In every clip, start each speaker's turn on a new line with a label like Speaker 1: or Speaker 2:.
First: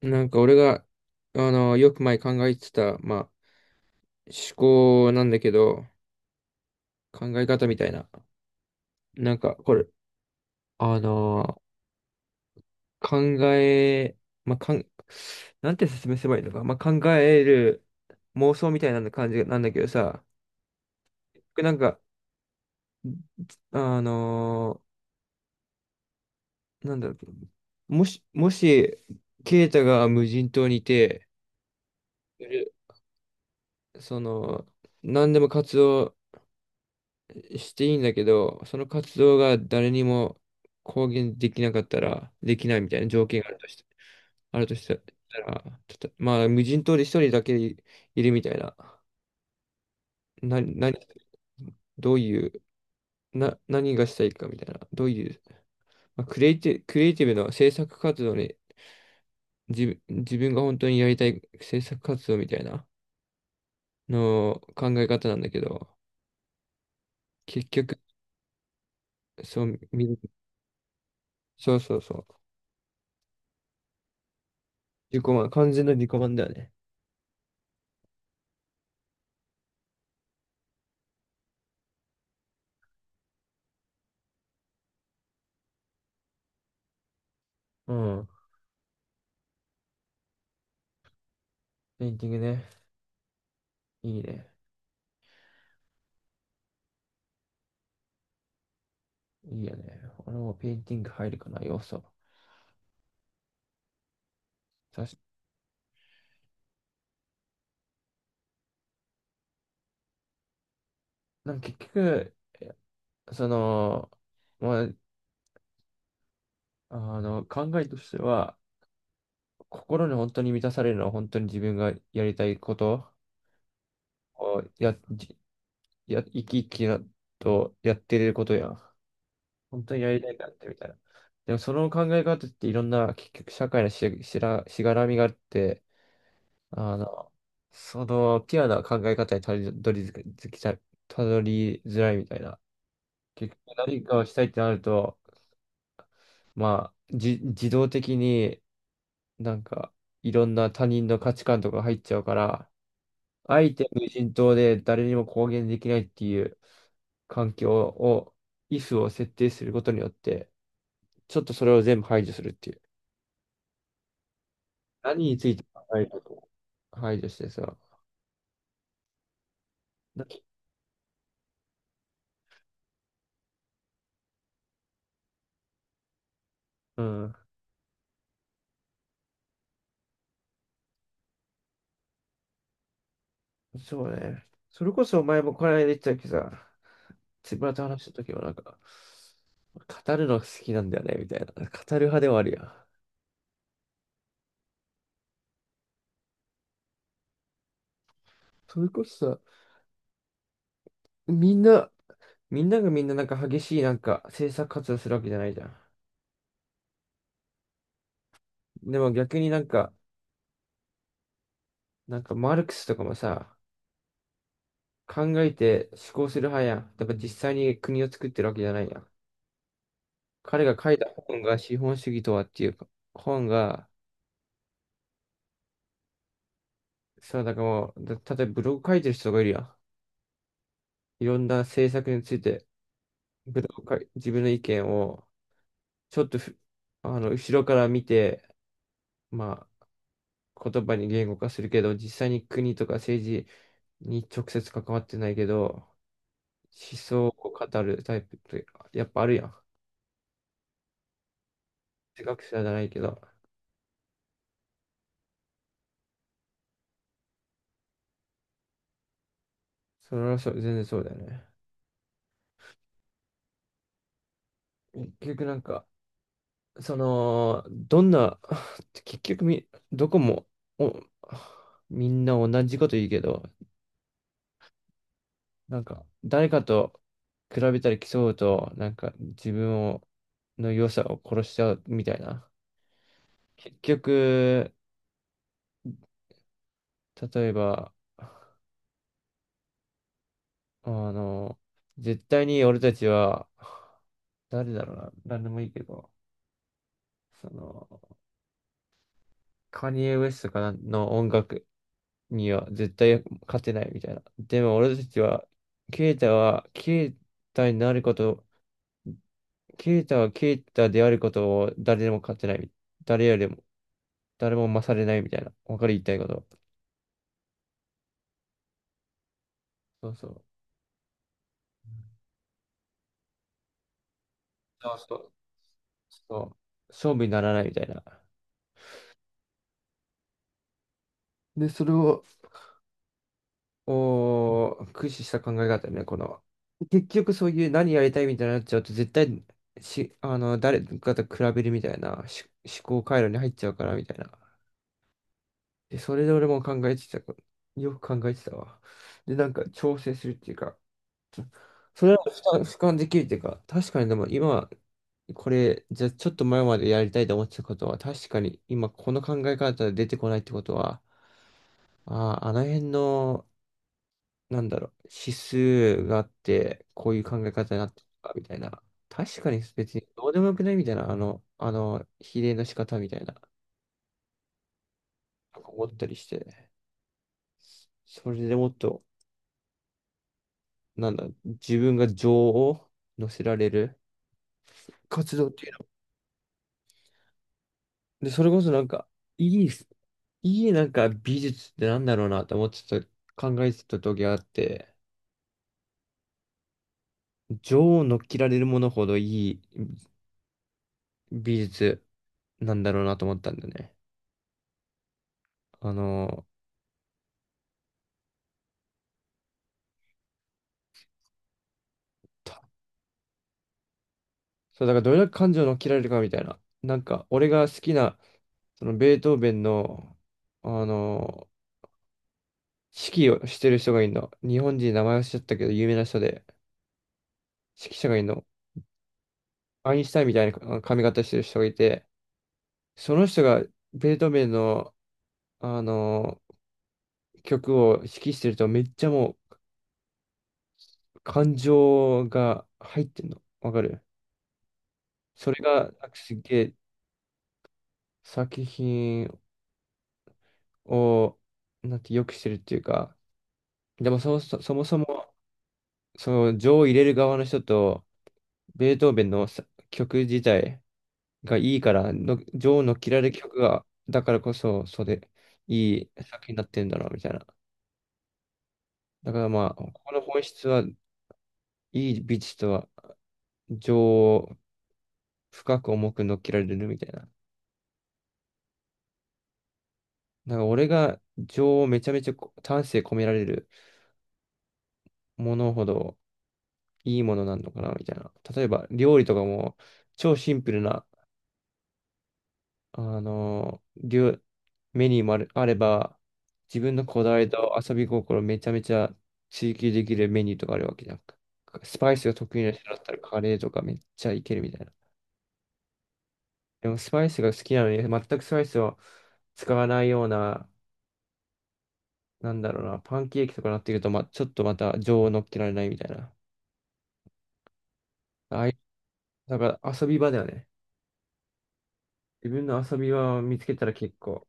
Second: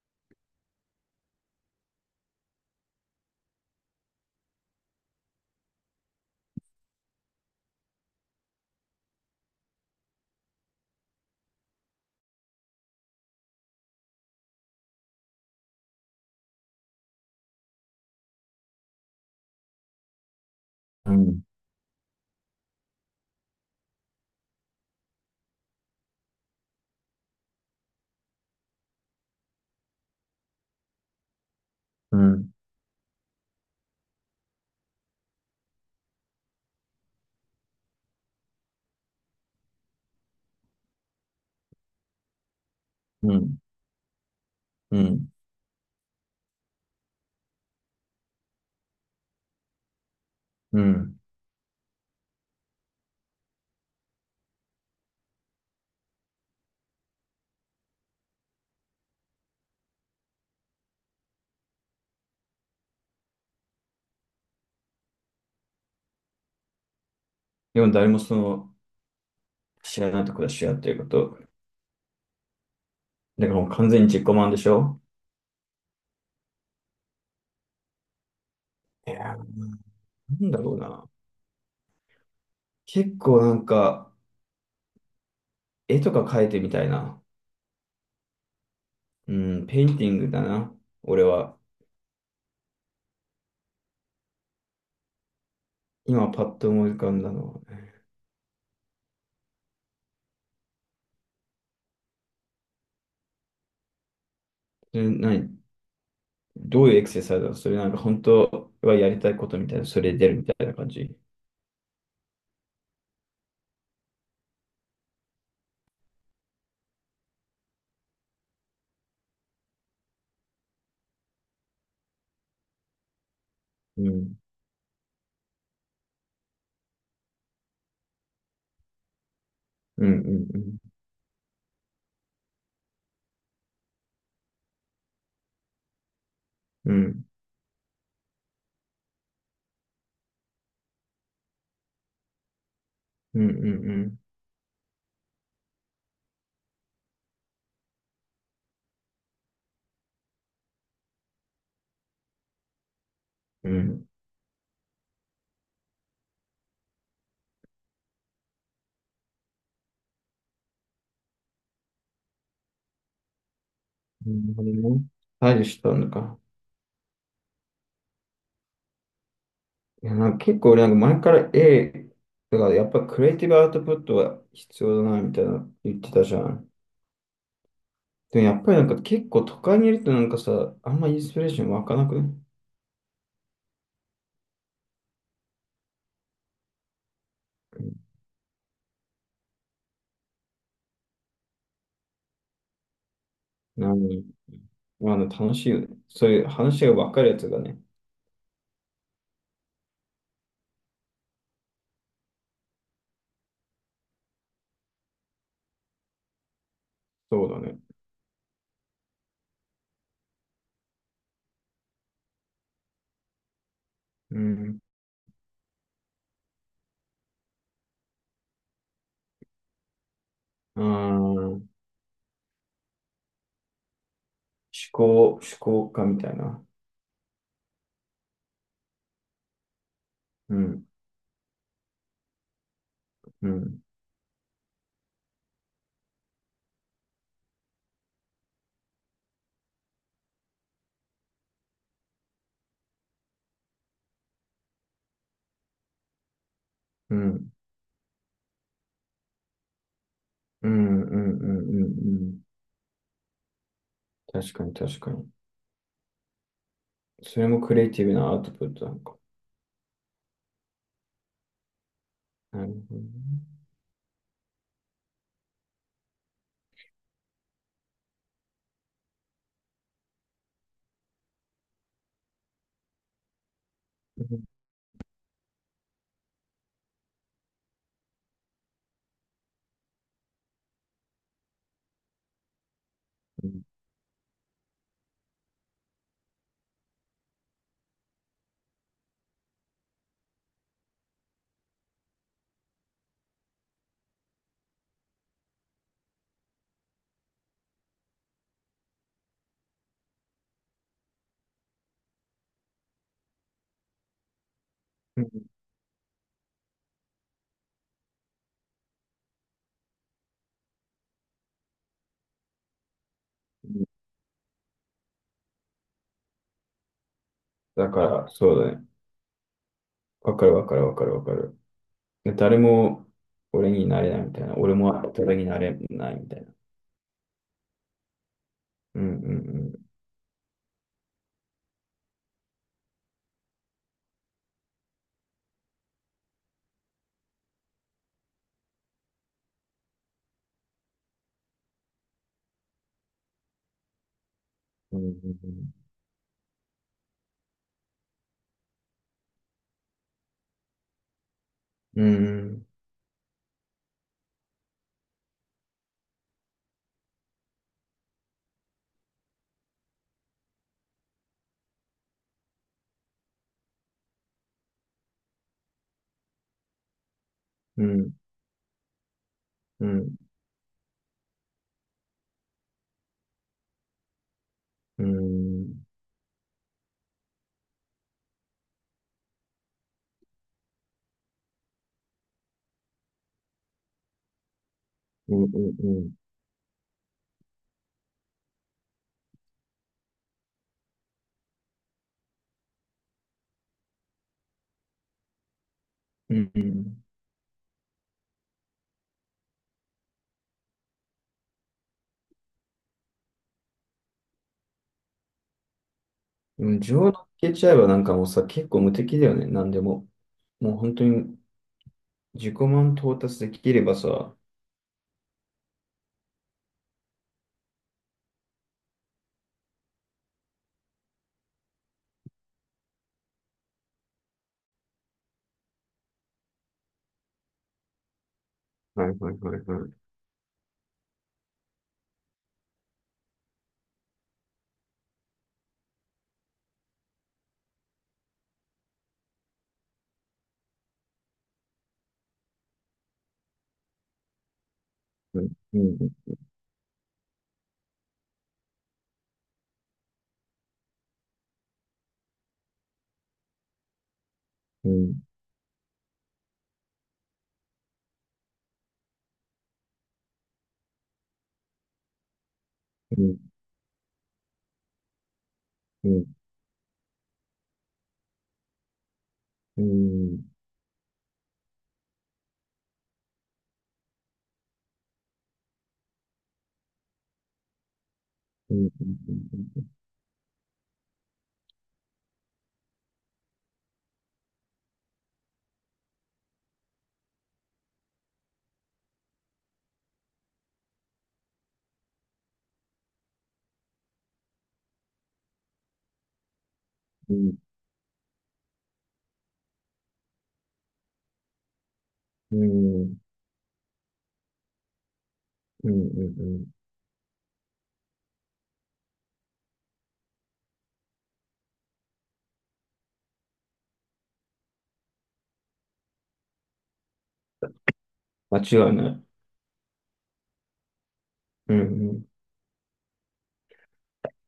Speaker 1: なんか俺が、あの、よく前考えてた、思考なんだけど、考え方みたいな。なんか、これ、あの、考え、まあ、かん、なんて説明すればいいのか。考える妄想みたいな感じなんだけどさ、
Speaker 2: うん、
Speaker 1: なんか、あの、なんだろう、もし、もし、ケイタが無人島にいて、
Speaker 2: うん、
Speaker 1: その、何でも活動していいんだけど、その活動が誰にも公言できなかったら、できないみたいな条
Speaker 2: う
Speaker 1: 件がある
Speaker 2: ん、
Speaker 1: として、あるとした
Speaker 2: うん、
Speaker 1: たら、たと無人島で一人だけいるみたいな、
Speaker 2: う
Speaker 1: 何、
Speaker 2: ん。
Speaker 1: どういう、な、何がしたいかみたいな、どういう、まあ、クリエイティ、クリエイティブの制作活動に、自分が本当にやりたい制作活動みたいなの考え方なんだけど、結
Speaker 2: でも
Speaker 1: 局、
Speaker 2: 誰もその
Speaker 1: そう、
Speaker 2: 知
Speaker 1: み
Speaker 2: らないところで知らっていうこと。
Speaker 1: そうそうそう、
Speaker 2: だからもう完全に自己満でしょ。
Speaker 1: 自己満、完全な自己満だよね。
Speaker 2: いやー、なんだろうな。結構なんか、絵とか描いてみたいな。
Speaker 1: うん、
Speaker 2: うん、ペインティングだな。俺は。
Speaker 1: ペインティングね。いいね。
Speaker 2: 今パッと思い浮かんだのは。
Speaker 1: いいよね。俺もペインティング入るかな、要素。
Speaker 2: そ
Speaker 1: さ
Speaker 2: れ
Speaker 1: し、
Speaker 2: どういうエクササイズだろう？それなんか本当はやりたいことみたいな、それで出るみたいな感じ。
Speaker 1: なんか結局、その、まあ、考えとしては、心に本当に満たされるのは本当に自分がやりたいこと
Speaker 2: うん、
Speaker 1: をや、じや、生き生きなとやってることやん。本当に
Speaker 2: う
Speaker 1: や
Speaker 2: ん、
Speaker 1: り
Speaker 2: う
Speaker 1: たいからっ
Speaker 2: ん、う
Speaker 1: てみ
Speaker 2: ん、
Speaker 1: たいな。でもその考え方っていろんな結局社会のしがらみがあって、
Speaker 2: う
Speaker 1: あ
Speaker 2: ん、
Speaker 1: の、ピュアな考え方にたどり着きたい、たどりづらいみたいな。
Speaker 2: うん、う
Speaker 1: 結局何
Speaker 2: ん、
Speaker 1: かをしたいってなると、自動的になんか、いろんな他人の価値観とか入っちゃうから、あ
Speaker 2: う
Speaker 1: えて
Speaker 2: ん。
Speaker 1: 無人島で誰にも公言できないっていう環境を、イフを設定することによって、ちょっとそれを全部排除するっていう。
Speaker 2: うん、なるほどね。
Speaker 1: 何につい
Speaker 2: 対
Speaker 1: て
Speaker 2: 処し
Speaker 1: 考
Speaker 2: た
Speaker 1: える
Speaker 2: の
Speaker 1: こと
Speaker 2: か。
Speaker 1: を排除してさ、
Speaker 2: いや、
Speaker 1: だ
Speaker 2: なんか結構俺なんか前から だからやっぱクリエイティブアウトプットは必要だなみたいな言ってたじゃん。
Speaker 1: うん。
Speaker 2: でもやっぱりなんか結構都会にいるとなんかさ、あんまインスピレーション湧かなくね？
Speaker 1: そうね。それこそ前もこの間言ってたけどさ、つぶらと話した時はなんか、語るのが好きなんだよね、みたいな。語る派ではあるやん。
Speaker 2: 何まあ、あの楽しいよね。そういう話が分かるやつがね。
Speaker 1: それこそさ、みんな、みんながみんななんか激しいなんか政策活動するわけじゃないじゃん。
Speaker 2: そうだね。
Speaker 1: でも逆になんかマルクスとかもさ、
Speaker 2: うん。
Speaker 1: 考えて思考する派やん。だから実際に国を作ってるわけじゃないやん。彼が
Speaker 2: あー、
Speaker 1: 書いた本が
Speaker 2: 思
Speaker 1: 資本主義とはっていう本が、
Speaker 2: 思考家みたいな。
Speaker 1: だからもう、例えばブログ書いてる人がいるやん。
Speaker 2: うん、
Speaker 1: いろんな政策について。
Speaker 2: う
Speaker 1: 普段
Speaker 2: ん、
Speaker 1: か自分の意見をちょっとふ後ろから見て、ま言葉に言語化するけど、実際に国とか政治に直接関わってないけど、思
Speaker 2: う
Speaker 1: 想を
Speaker 2: ん、
Speaker 1: 語るタイプってやっぱあるやん。
Speaker 2: うん、うん、うん、うん、う
Speaker 1: 哲学
Speaker 2: ん、
Speaker 1: 者じゃないけど、
Speaker 2: 確かに確かに。それもクリエイティブなアウトプットなのか。
Speaker 1: それはそう、全然そうだよね。
Speaker 2: なるほど
Speaker 1: 結局なんか、どんな、結局み、どこもおみんな同じこと言うけど、
Speaker 2: ね。
Speaker 1: なんか、誰かと比べたり競うと、なんか自分を、の良さを殺しちゃうみたいな。
Speaker 2: うん、
Speaker 1: 結局、例えば、あの、絶対に俺たちは、誰だろうな、何でもいいけど、その、カニエ・ウェストかなの音楽には絶対勝てないみたいな。でも俺たち
Speaker 2: う
Speaker 1: は、
Speaker 2: ん、
Speaker 1: ケイタは、ケイタになることケイタはケイタであることを誰でも勝てない。誰よりも、誰も勝れないみたいな。わかる言いたいこと。
Speaker 2: だからそうだね。
Speaker 1: そうそ
Speaker 2: わ
Speaker 1: う。
Speaker 2: かるわかるわかるわかる。で誰も俺になれないみたいな。俺
Speaker 1: そう
Speaker 2: も
Speaker 1: そう。
Speaker 2: 誰になれないみ
Speaker 1: そ
Speaker 2: たいな。
Speaker 1: う。勝負にならないみたいな。
Speaker 2: うん、
Speaker 1: で、それを、駆使した考え方ね、この。結局そういう何やりたいみたいになっちゃうと、絶対し、あの、誰かと比べるみたいな思考回路に入っちゃうからみたいな。
Speaker 2: うん、うん、
Speaker 1: で、それで俺も考えてた。よく考えてたわ。で、なんか調整するっていうか、
Speaker 2: う
Speaker 1: それは
Speaker 2: ん、
Speaker 1: 俯瞰できるっていうか、確かにでも今、これ、じゃあちょっと前までやりたいと思ってたことは、確かに今この考え方で出てこないってことは、ああの辺の、なんだろう、指数があって、こういう考え方に
Speaker 2: う
Speaker 1: なって
Speaker 2: ん、
Speaker 1: たみたいな。確かに
Speaker 2: う
Speaker 1: 別
Speaker 2: ん、う
Speaker 1: に
Speaker 2: ん、
Speaker 1: どうでもよくないみたいな、比例の仕方みたいな、
Speaker 2: うん、
Speaker 1: 思ったりして、それでもっと、なんだ、自分が情を乗せられる
Speaker 2: う
Speaker 1: 活
Speaker 2: ん、
Speaker 1: 動っていうのは
Speaker 2: うん、
Speaker 1: で、それこそいい、いいなんか美術ってなんだろうなと思ってた、考えてた時があって、
Speaker 2: うん、
Speaker 1: 女王を乗っ切られるものほどいい美術なんだろうなと思ったんだよね。あの、
Speaker 2: うん。上抜けちゃえばなんかもさ結構無敵だよね。なんでももう本当に自己
Speaker 1: た
Speaker 2: 満達できればさ。は
Speaker 1: そう、だからどれだけ感情を乗っ切られるかみたいな。なんか、俺が好きな、そのベートーベンの、あの、指揮をしてる人がいるの。日本人名前忘れちゃったけど、有名な人で、指揮者がいるの。
Speaker 2: い、はい、はい、はい。
Speaker 1: アインシュタインみたいな髪型してる人がいて、その人がベートーベンの、あの曲を指揮してるとめっちゃ感情が入ってんの。わかる、
Speaker 2: うん、
Speaker 1: それ
Speaker 2: う
Speaker 1: がなんか
Speaker 2: ん、
Speaker 1: すっげえ作品をなんて良くしてるっていうか、でもそもそ、そも
Speaker 2: う
Speaker 1: そ
Speaker 2: ん、
Speaker 1: もその情を入れる側の人とベートーベンのさ曲自体がいいからの、情を乗っ切ら
Speaker 2: う
Speaker 1: れ
Speaker 2: ん、
Speaker 1: る曲がだからこそそうでい
Speaker 2: う
Speaker 1: い
Speaker 2: ん、
Speaker 1: 作品になってるんだろうみたいな。だからまあ、
Speaker 2: う
Speaker 1: ここの本
Speaker 2: ん、
Speaker 1: 質はいい美術とは情を深く重く乗っけられるみたいな。
Speaker 2: うん、うん、
Speaker 1: なんか俺が情をめちゃめちゃ丹精込められるものほどいいものなんのかなみたいな。例えば料理とかも超シンプルな、あのー料メニューもある、あれば自分のこだわりと遊び心めちゃめちゃ追求できるメニューとかあるわけじゃん。スパイスが
Speaker 2: う
Speaker 1: 得意な人だ
Speaker 2: ん、
Speaker 1: っ
Speaker 2: う
Speaker 1: たら
Speaker 2: ん、
Speaker 1: カレーとかめっちゃいけるみたいな。
Speaker 2: うん、うん、うん。
Speaker 1: でもスパイスが好きなのに全くスパイスを使わないようななんだろうな、パンケーキとかなってくると、ま、ちょっとまた情を乗っけられないみたいな。あ
Speaker 2: 間
Speaker 1: あいう、
Speaker 2: 違いない。
Speaker 1: だから遊び場だよね。
Speaker 2: うん、うん。
Speaker 1: 自分の遊び場を見つけたら結構。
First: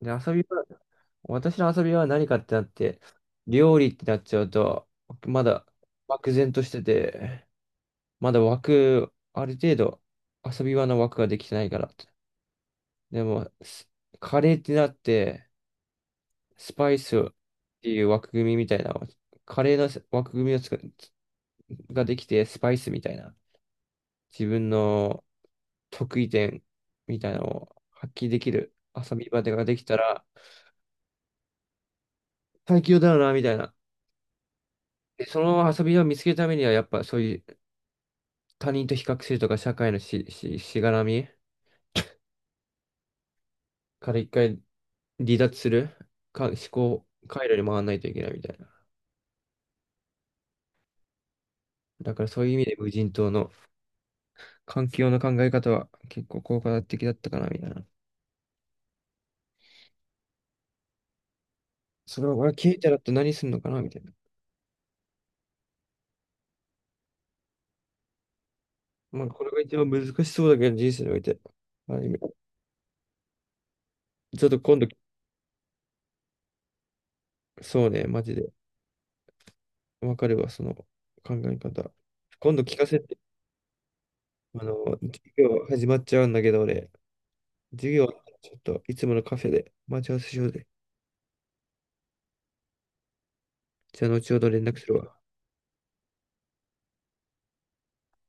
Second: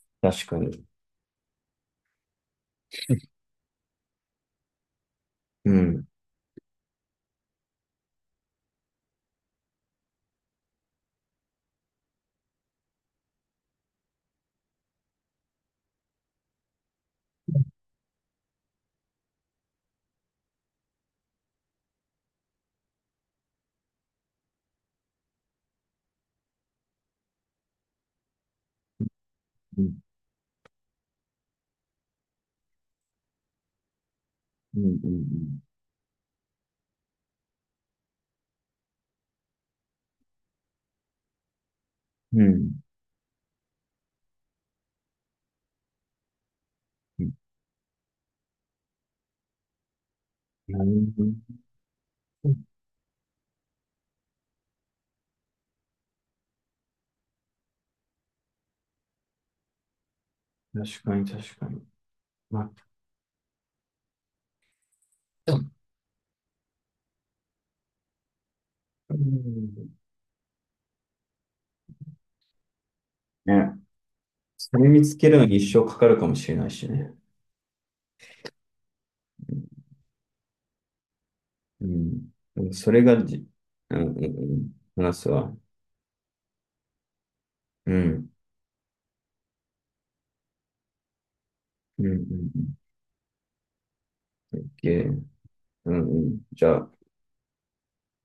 Speaker 1: で、遊び
Speaker 2: 確
Speaker 1: 場、
Speaker 2: かに。
Speaker 1: 私の遊び場は何かってなって、料理ってなっちゃうと、まだ
Speaker 2: うん。
Speaker 1: 漠然としてて、まだ枠、ある程度遊び場の枠ができてないから。でも、カレーってなって、スパイスっていう枠組みみたいな、カレーの枠組みをつくができて、スパイスみたいな。自分の得意点みたいなのを発揮できる遊び場がで
Speaker 2: う
Speaker 1: きた
Speaker 2: ん。
Speaker 1: ら最強だよな、みたいな。
Speaker 2: うん、う
Speaker 1: で、そ
Speaker 2: ん、
Speaker 1: の遊び場を見つけるためには、やっぱそういう他人と比較するとか、社会のしがらみ
Speaker 2: うん。
Speaker 1: から一回離脱するか、思考
Speaker 2: うん。
Speaker 1: 回路に回らないといけないみたいな。
Speaker 2: なるほ
Speaker 1: だからそういう意味
Speaker 2: ど。
Speaker 1: で無人島の環境の考え方は結構効果的だったかな、みたいな。
Speaker 2: 確かに確かに。
Speaker 1: それを俺
Speaker 2: まあ、
Speaker 1: 聞いたらって何するのかな、みたいな。
Speaker 2: でも、う
Speaker 1: まあ、これが一番
Speaker 2: ん、
Speaker 1: 難しそうだけど、人生において。まある意味
Speaker 2: ね。
Speaker 1: ちょっと
Speaker 2: そ
Speaker 1: 今度
Speaker 2: れ見つけるのに一生かかるかもしれないしね。
Speaker 1: そうね、マジで。わかるわ、その考え
Speaker 2: う
Speaker 1: 方。
Speaker 2: ん。
Speaker 1: 今度
Speaker 2: うん、
Speaker 1: 聞か
Speaker 2: そ
Speaker 1: せ
Speaker 2: れ
Speaker 1: て。
Speaker 2: がうん、うん、う
Speaker 1: あ
Speaker 2: ん。
Speaker 1: の、
Speaker 2: 話
Speaker 1: 授
Speaker 2: すわ。
Speaker 1: 業始まっちゃうんだけど、俺、授
Speaker 2: う
Speaker 1: 業、
Speaker 2: ん。
Speaker 1: ちょっといつものカフェで待ち合わせしようぜ。
Speaker 2: うん、うん、うん。
Speaker 1: じゃあ、後ほど連絡するわ。
Speaker 2: OK。 うん、うん。じゃあ、